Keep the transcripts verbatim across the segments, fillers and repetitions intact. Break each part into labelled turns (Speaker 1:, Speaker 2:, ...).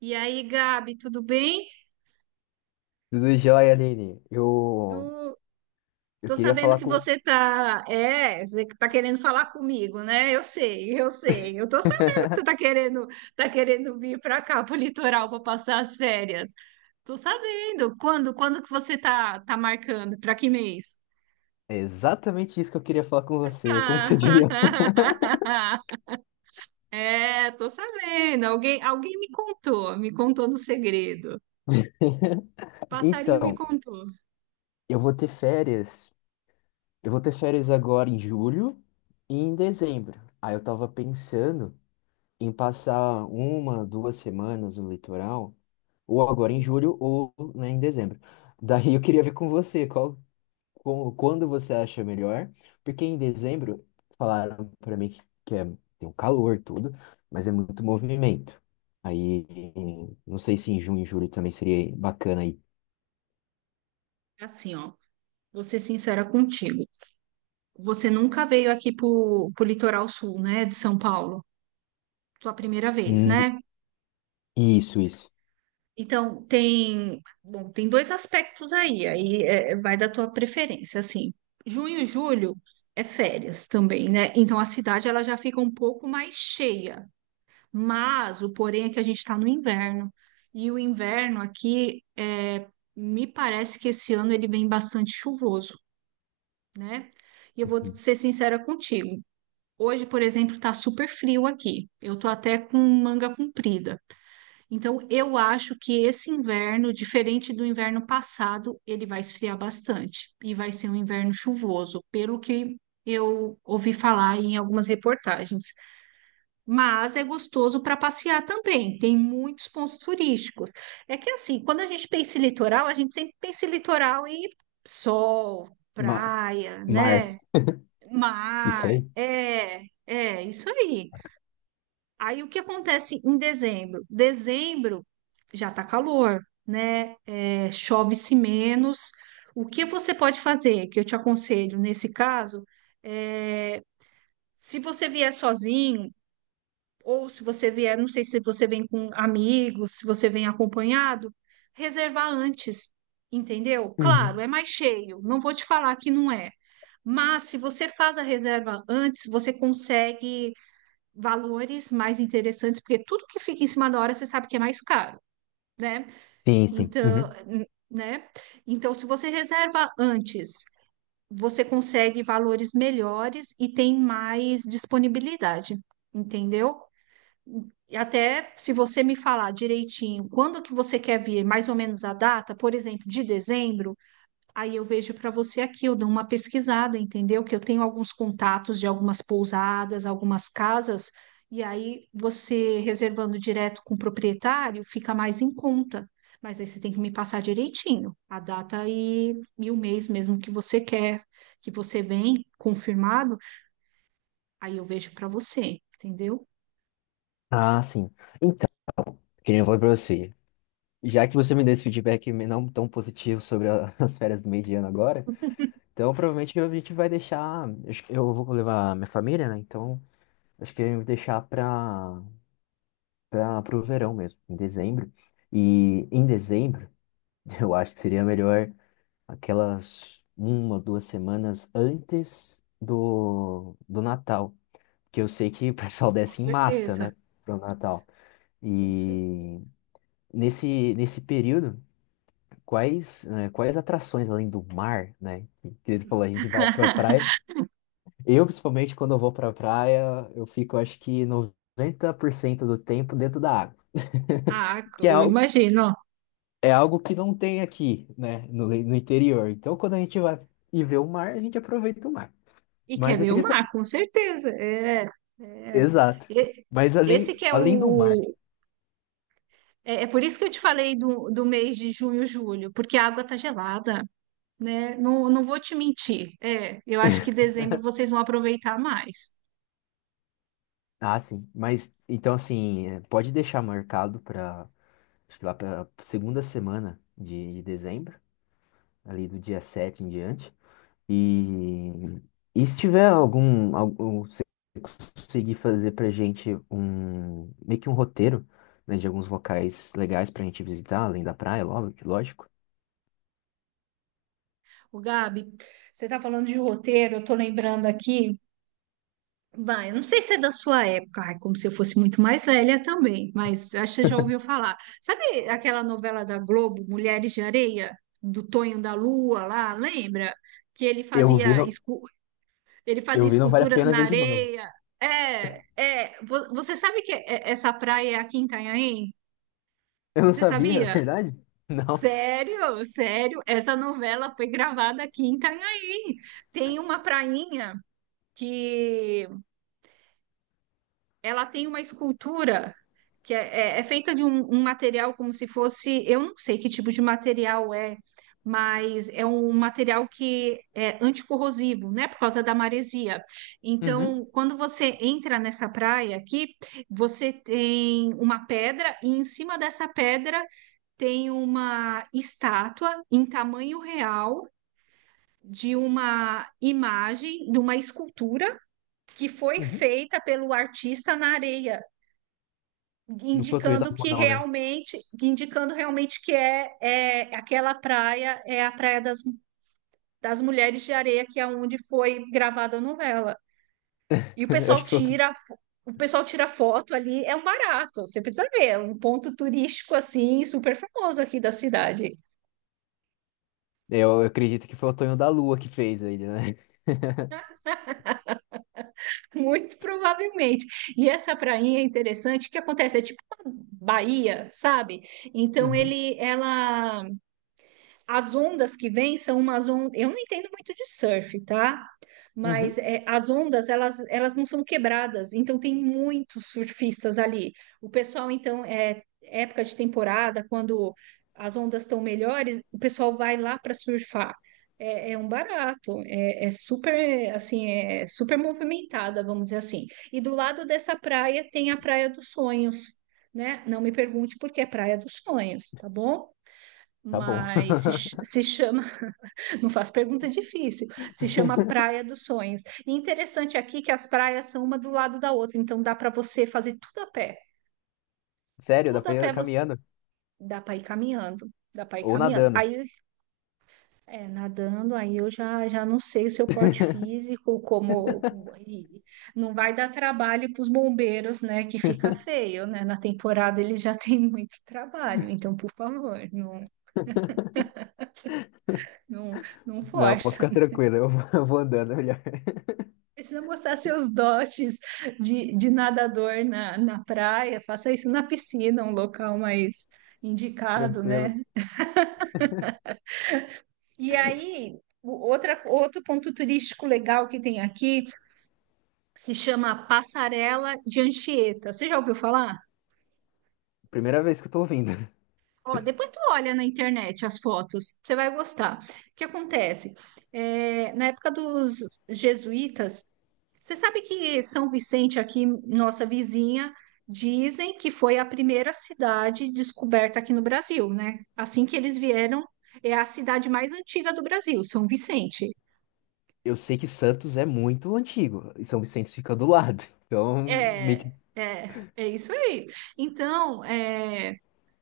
Speaker 1: E aí, Gabi, tudo bem?
Speaker 2: Tudo jóia, Aline.
Speaker 1: Tu,
Speaker 2: Eu, eu
Speaker 1: tô
Speaker 2: queria
Speaker 1: sabendo
Speaker 2: falar
Speaker 1: que
Speaker 2: com.
Speaker 1: você tá, é, você que tá querendo falar comigo, né? Eu sei, eu sei. Eu tô sabendo que você tá querendo, tá querendo vir para cá, pro litoral, para passar as férias. Tô sabendo. Quando, quando que você tá, tá marcando? Para que mês?
Speaker 2: É exatamente isso que eu queria falar com você. Como
Speaker 1: Ah,
Speaker 2: você diria?
Speaker 1: é, tô sabendo. Alguém, alguém me contou, me contou no segredo. Passarinho me
Speaker 2: Então,
Speaker 1: contou.
Speaker 2: eu vou ter férias. Eu vou ter férias agora em julho e em dezembro. Aí eu tava pensando em passar uma, duas semanas no litoral, ou agora em
Speaker 1: Ele,
Speaker 2: julho, ou, né, em dezembro. Daí eu queria ver com você. Qual, com- quando você acha melhor, porque em dezembro falaram para mim que, que é, tem um calor tudo, mas é muito movimento. Aí, não sei se em junho e julho também seria bacana aí.
Speaker 1: é assim, ó, vou ser sincera contigo. Você nunca veio aqui pro, pro litoral sul, né, de São Paulo? Sua primeira vez,
Speaker 2: Hum,
Speaker 1: né?
Speaker 2: isso, isso.
Speaker 1: Então, tem, bom, tem dois aspectos aí, aí é, vai da tua preferência, assim. Junho e julho é férias também, né? Então a cidade ela já fica um pouco mais cheia. Mas o porém é que a gente está no inverno. E o inverno aqui, é, me parece que esse ano ele vem bastante chuvoso, né? E eu vou ser sincera contigo. Hoje, por exemplo, tá super frio aqui. Eu tô até com manga comprida. Então, eu acho que esse inverno, diferente do inverno passado, ele vai esfriar bastante e vai ser um inverno chuvoso, pelo que eu ouvi falar em algumas reportagens. Mas é gostoso para passear também, tem muitos pontos turísticos. É que assim, quando a gente pensa em litoral, a gente sempre pensa em litoral e sol,
Speaker 2: Mar,
Speaker 1: praia,
Speaker 2: mar.
Speaker 1: né?
Speaker 2: Isso
Speaker 1: Mar,
Speaker 2: aí?
Speaker 1: é, é, isso aí. Aí o que acontece em dezembro? Dezembro já tá calor, né? É, chove-se menos. O que você pode fazer, que eu te aconselho nesse caso, é, se você vier sozinho, ou se você vier, não sei se você vem com amigos, se você vem acompanhado, reservar antes, entendeu? Claro,
Speaker 2: Uhum.
Speaker 1: é mais cheio, não vou te falar que não é. Mas se você faz a reserva antes, você consegue valores mais interessantes, porque tudo que fica em cima da hora, você sabe que é mais caro, né?
Speaker 2: Sim, sim. Uhum.
Speaker 1: Então, n- né? Então, se você reserva antes, você consegue valores melhores e tem mais disponibilidade, entendeu? E até se você me falar direitinho quando que você quer vir, mais ou menos a data, por exemplo, de dezembro, aí eu vejo para você aqui, eu dou uma pesquisada, entendeu? Que eu tenho alguns contatos de algumas pousadas, algumas casas, e aí você reservando direto com o proprietário fica mais em conta. Mas aí você tem que me passar direitinho a data e, e o mês mesmo que você quer, que você vem confirmado, aí eu vejo para você, entendeu?
Speaker 2: Ah, sim. Então, queria falar pra você. Já que você me deu esse feedback não tão positivo sobre a- as férias do meio de ano agora, então provavelmente a gente vai deixar. Eu acho que eu vou levar minha família, né? Então acho que eu vou deixar para para pro verão mesmo, em dezembro. E em dezembro, eu acho que seria melhor aquelas uma, duas semanas antes do, do Natal, que eu sei que o pessoal
Speaker 1: Com
Speaker 2: desce em massa,
Speaker 1: certeza,
Speaker 2: né, pro Natal.
Speaker 1: com
Speaker 2: E
Speaker 1: certeza.
Speaker 2: nesse nesse período, quais, né, quais atrações além do mar, né, que eles falou, a gente vai pra praia. Eu, principalmente, quando eu vou pra praia, eu fico, acho que noventa por cento do tempo dentro da água.
Speaker 1: Ah,
Speaker 2: Que é
Speaker 1: eu
Speaker 2: algo,
Speaker 1: imagino.
Speaker 2: é algo que não tem aqui, né, no, no interior. Então, quando a gente vai e vê o mar, a gente aproveita o mar.
Speaker 1: E quer
Speaker 2: Mas eu
Speaker 1: ver o
Speaker 2: queria saber.
Speaker 1: mar, com certeza. É, é.
Speaker 2: Exato.
Speaker 1: E-
Speaker 2: Mas além,
Speaker 1: Esse que é
Speaker 2: além do mar.
Speaker 1: o. É, é por isso que eu te falei do, do mês de junho, julho, porque a água tá gelada, né? Não, não vou te mentir. É, eu acho que dezembro vocês vão aproveitar mais.
Speaker 2: Ah, sim. Mas, então, assim, é, pode deixar marcado para, acho que lá para segunda semana de, de dezembro, ali do dia sete em diante. E, e se tiver algum, algum. Conseguir fazer pra gente um meio que um roteiro, né, de alguns locais legais pra gente visitar, além da praia, lo- lógico.
Speaker 1: O Gabi, você tá falando de roteiro, eu tô lembrando aqui. Vai, eu não sei se é da sua época, ai, como se eu fosse muito mais velha também, mas acho que você já ouviu falar. Sabe aquela novela da Globo, Mulheres de Areia, do Tonho da Lua lá, lembra? Que ele
Speaker 2: Eu vi,
Speaker 1: fazia,
Speaker 2: não,
Speaker 1: escu- ele fazia
Speaker 2: eu vi, não vale a
Speaker 1: esculturas
Speaker 2: pena
Speaker 1: na
Speaker 2: ver de novo.
Speaker 1: areia. É, é, vo- você sabe que é- essa praia é aqui em Itanhaém?
Speaker 2: Eu não
Speaker 1: Você
Speaker 2: sabia, é
Speaker 1: sabia?
Speaker 2: verdade? Não.
Speaker 1: Sério, sério, essa novela foi gravada aqui em Itanhaém. Tem uma prainha que ela tem uma escultura que é, é- é feita de um, um material como se fosse, eu não sei que tipo de material é, mas é um material que é anticorrosivo, né, por causa da maresia.
Speaker 2: Uhum,
Speaker 1: Então, quando você entra nessa praia aqui, você tem uma pedra e em cima dessa pedra tem uma estátua em tamanho real. De uma imagem, de uma escultura que foi
Speaker 2: uhum.
Speaker 1: feita pelo artista na areia
Speaker 2: Não foi o Tonho da
Speaker 1: indicando
Speaker 2: Lua,
Speaker 1: que
Speaker 2: não, né?
Speaker 1: realmente, indicando realmente que é, é aquela praia, é a praia das, das mulheres de areia, que é onde foi gravada a novela. E o
Speaker 2: Eu acho
Speaker 1: pessoal
Speaker 2: que foi o... Tonho-
Speaker 1: tira, fo- o pessoal tira foto ali, é um barato, você precisa ver, é um ponto turístico assim, super famoso aqui da cidade,
Speaker 2: Eu eu acredito que foi o Tonho da Lua que fez ele, né?
Speaker 1: muito provavelmente. E essa prainha é interessante, o que acontece? É tipo uma baía, sabe? Então
Speaker 2: Uhum,
Speaker 1: ele, ela as ondas que vêm são umas ondas. Eu não entendo muito de surf, tá?
Speaker 2: uhum.
Speaker 1: Mas é, as ondas, elas, elas não são quebradas, então tem muitos surfistas ali. O pessoal, então, é época de temporada, quando as ondas estão melhores, o pessoal vai lá para surfar. É, é um barato, é, é super, assim, é super movimentada, vamos dizer assim. E do lado dessa praia tem a Praia dos Sonhos, né? Não me pergunte por que é Praia dos Sonhos, tá bom?
Speaker 2: Tá bom.
Speaker 1: mas se, ch- se chama, não faço pergunta difícil, se chama Praia dos Sonhos. E interessante aqui que as praias são uma do lado da outra, então dá para você fazer tudo a pé,
Speaker 2: Sério, dá
Speaker 1: tudo
Speaker 2: pra
Speaker 1: a
Speaker 2: ir
Speaker 1: pé você
Speaker 2: caminhando
Speaker 1: dá para ir caminhando, dá para ir
Speaker 2: ou
Speaker 1: caminhando.
Speaker 2: nadando.
Speaker 1: Aí é nadando, aí eu já já não sei o seu porte físico, como, como- e não vai dar trabalho para os bombeiros, né, que fica feio, né? Na temporada eles já têm muito trabalho, então por favor, não não não
Speaker 2: Não, pode
Speaker 1: força.
Speaker 2: ficar tranquilo, eu vou eu vou andando melhor.
Speaker 1: Precisa mostrar seus dotes de, de nadador na, na praia, faça isso na piscina, um local mais indicado, né?
Speaker 2: Tranquilo.
Speaker 1: E aí, o- outra, outro ponto turístico legal que tem aqui se chama Passarela de Anchieta. Você já ouviu falar?
Speaker 2: Primeira vez que eu tô ouvindo.
Speaker 1: Ó, depois tu olha na internet as fotos, você vai gostar. O que acontece? É, na época dos jesuítas. Você sabe que São Vicente, aqui, nossa vizinha, dizem que foi a primeira cidade descoberta aqui no Brasil, né? Assim que eles vieram, é a cidade mais antiga do Brasil, São Vicente.
Speaker 2: Eu sei que Santos é muito antigo e São Vicente fica do lado. Então, meio
Speaker 1: É,
Speaker 2: que
Speaker 1: é, é isso aí. Então, é,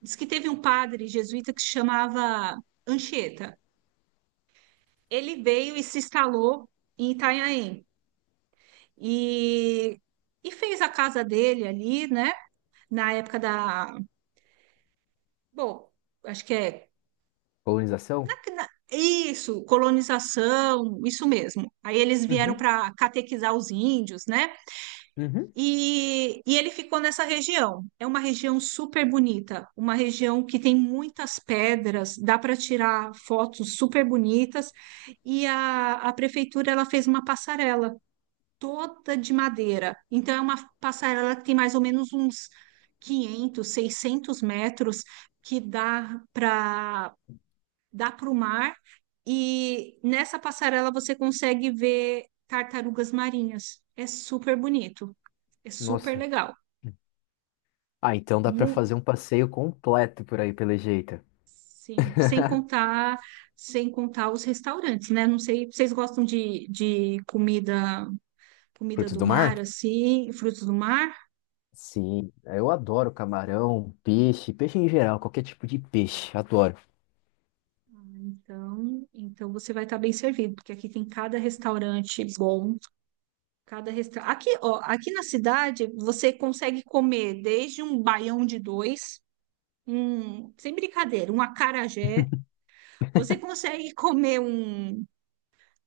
Speaker 1: diz que teve um padre jesuíta que se chamava Anchieta. Ele veio e se instalou em Itanhaém e, e fez a casa dele ali, né? Na época da, bom, acho que é
Speaker 2: colonização?
Speaker 1: na- na- isso, colonização, isso mesmo. Aí eles vieram
Speaker 2: Uhum,
Speaker 1: para catequizar os índios, né?
Speaker 2: uhum.
Speaker 1: E, e ele ficou nessa região. É uma região super bonita, uma região que tem muitas pedras, dá para tirar fotos super bonitas. E a, a prefeitura ela fez uma passarela toda de madeira. Então é uma passarela que tem mais ou menos uns quinhentos seiscentos metros que dá para dá para o mar, e nessa passarela você consegue ver tartarugas marinhas. É super bonito, é super
Speaker 2: Nossa.
Speaker 1: legal.
Speaker 2: Ah, então dá pra
Speaker 1: Mu-
Speaker 2: fazer um passeio completo por aí, pelo jeito.
Speaker 1: Sim, sem contar, sem contar os restaurantes, né? Não sei, vocês gostam de, de comida, comida
Speaker 2: Frutos
Speaker 1: do
Speaker 2: do mar?
Speaker 1: mar, assim, frutos do mar?
Speaker 2: Sim, eu adoro camarão, peixe, peixe em geral, qualquer tipo de peixe, adoro.
Speaker 1: Então, então você vai estar bem servido, porque aqui tem cada restaurante bom, cada restaurante. Aqui, ó, aqui na cidade você consegue comer desde um baião de dois um, sem brincadeira, um acarajé. Você consegue comer um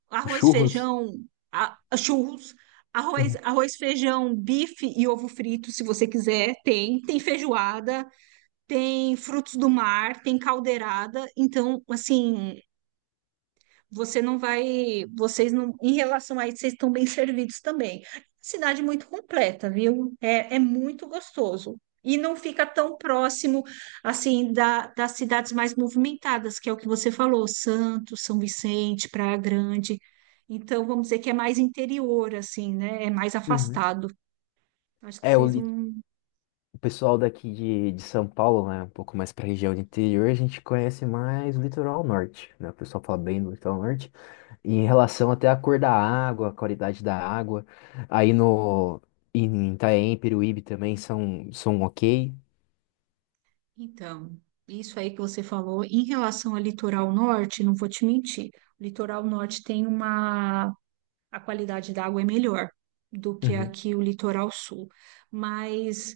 Speaker 1: arroz,
Speaker 2: Churros?
Speaker 1: feijão, a, churros, arroz,
Speaker 2: Uhum.
Speaker 1: arroz, feijão, bife e ovo frito, se você quiser. Tem, tem feijoada, tem frutos do mar, tem caldeirada. Então, assim você não vai, vocês não, em relação a isso, vocês estão bem servidos também. Cidade muito completa, viu? É, é muito gostoso. E não fica tão próximo, assim, da, das cidades mais movimentadas, que é o que você falou, Santos, São Vicente, Praia Grande. Então, vamos dizer que é mais interior, assim, né? É mais
Speaker 2: Uhum.
Speaker 1: afastado. Acho que
Speaker 2: É, o
Speaker 1: vocês vão.
Speaker 2: O pessoal daqui de, de São Paulo, né, um pouco mais para a região do interior, a gente conhece mais o litoral norte, né? O pessoal fala bem do litoral norte, e em relação até à cor da água, a qualidade da água. Aí no em Itanhaém, Peruíbe também são são ok.
Speaker 1: Então, isso aí que você falou, em relação ao litoral norte, não vou te mentir, o litoral norte tem uma a qualidade da água é melhor do que
Speaker 2: Uhum.
Speaker 1: aqui o litoral sul. Mas,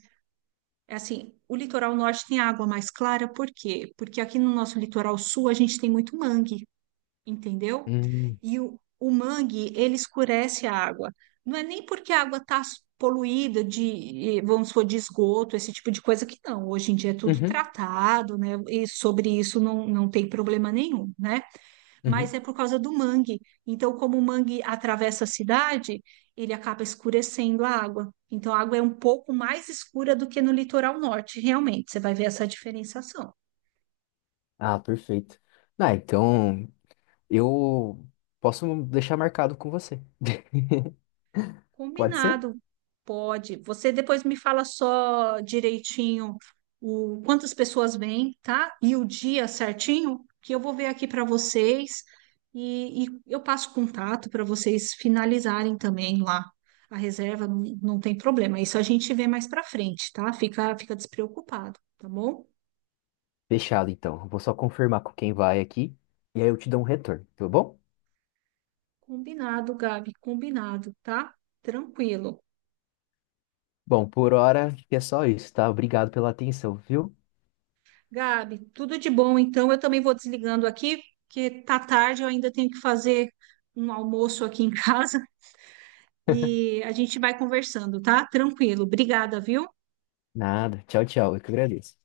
Speaker 1: assim, o litoral norte tem água mais clara, por quê? Porque aqui no nosso litoral sul a gente tem muito mangue, entendeu?
Speaker 2: Hum.
Speaker 1: E o, o mangue, ele escurece a água. Não é nem porque a água está poluída de, eh, vamos supor, de esgoto, esse tipo de coisa que não. Hoje em dia é tudo
Speaker 2: Uhum.
Speaker 1: tratado, né? E sobre isso não, não tem problema nenhum, né? mas
Speaker 2: Uhum.
Speaker 1: é por causa do mangue. Então, como o mangue atravessa a cidade, ele acaba escurecendo a água. Então, a água é um pouco mais escura do que no litoral norte, realmente. Você vai ver essa diferenciação.
Speaker 2: Ah, perfeito. Ah, então eu posso deixar marcado com você. Pode ser?
Speaker 1: Combinado. Pode. Você depois me fala só direitinho o quantas pessoas vêm, tá? E o dia certinho, que eu vou ver aqui para vocês e, e eu passo contato para vocês finalizarem também lá a reserva, não, não tem problema. Isso a gente vê mais para frente, tá? Fica, fica despreocupado, tá bom?
Speaker 2: Fechado, então. Vou só confirmar com quem vai aqui e aí eu te dou um retorno, tá bom?
Speaker 1: Combinado, Gabi, combinado, tá? Tranquilo.
Speaker 2: Bom, por hora acho que é só isso, tá? Obrigado pela atenção, viu?
Speaker 1: Gabi, tudo de bom. Então, eu também vou desligando aqui, porque tá tarde, eu ainda tenho que fazer um almoço aqui em casa e a gente vai conversando, tá? Tranquilo. Obrigada, viu?
Speaker 2: Nada. Tchau, tchau. Eu que agradeço.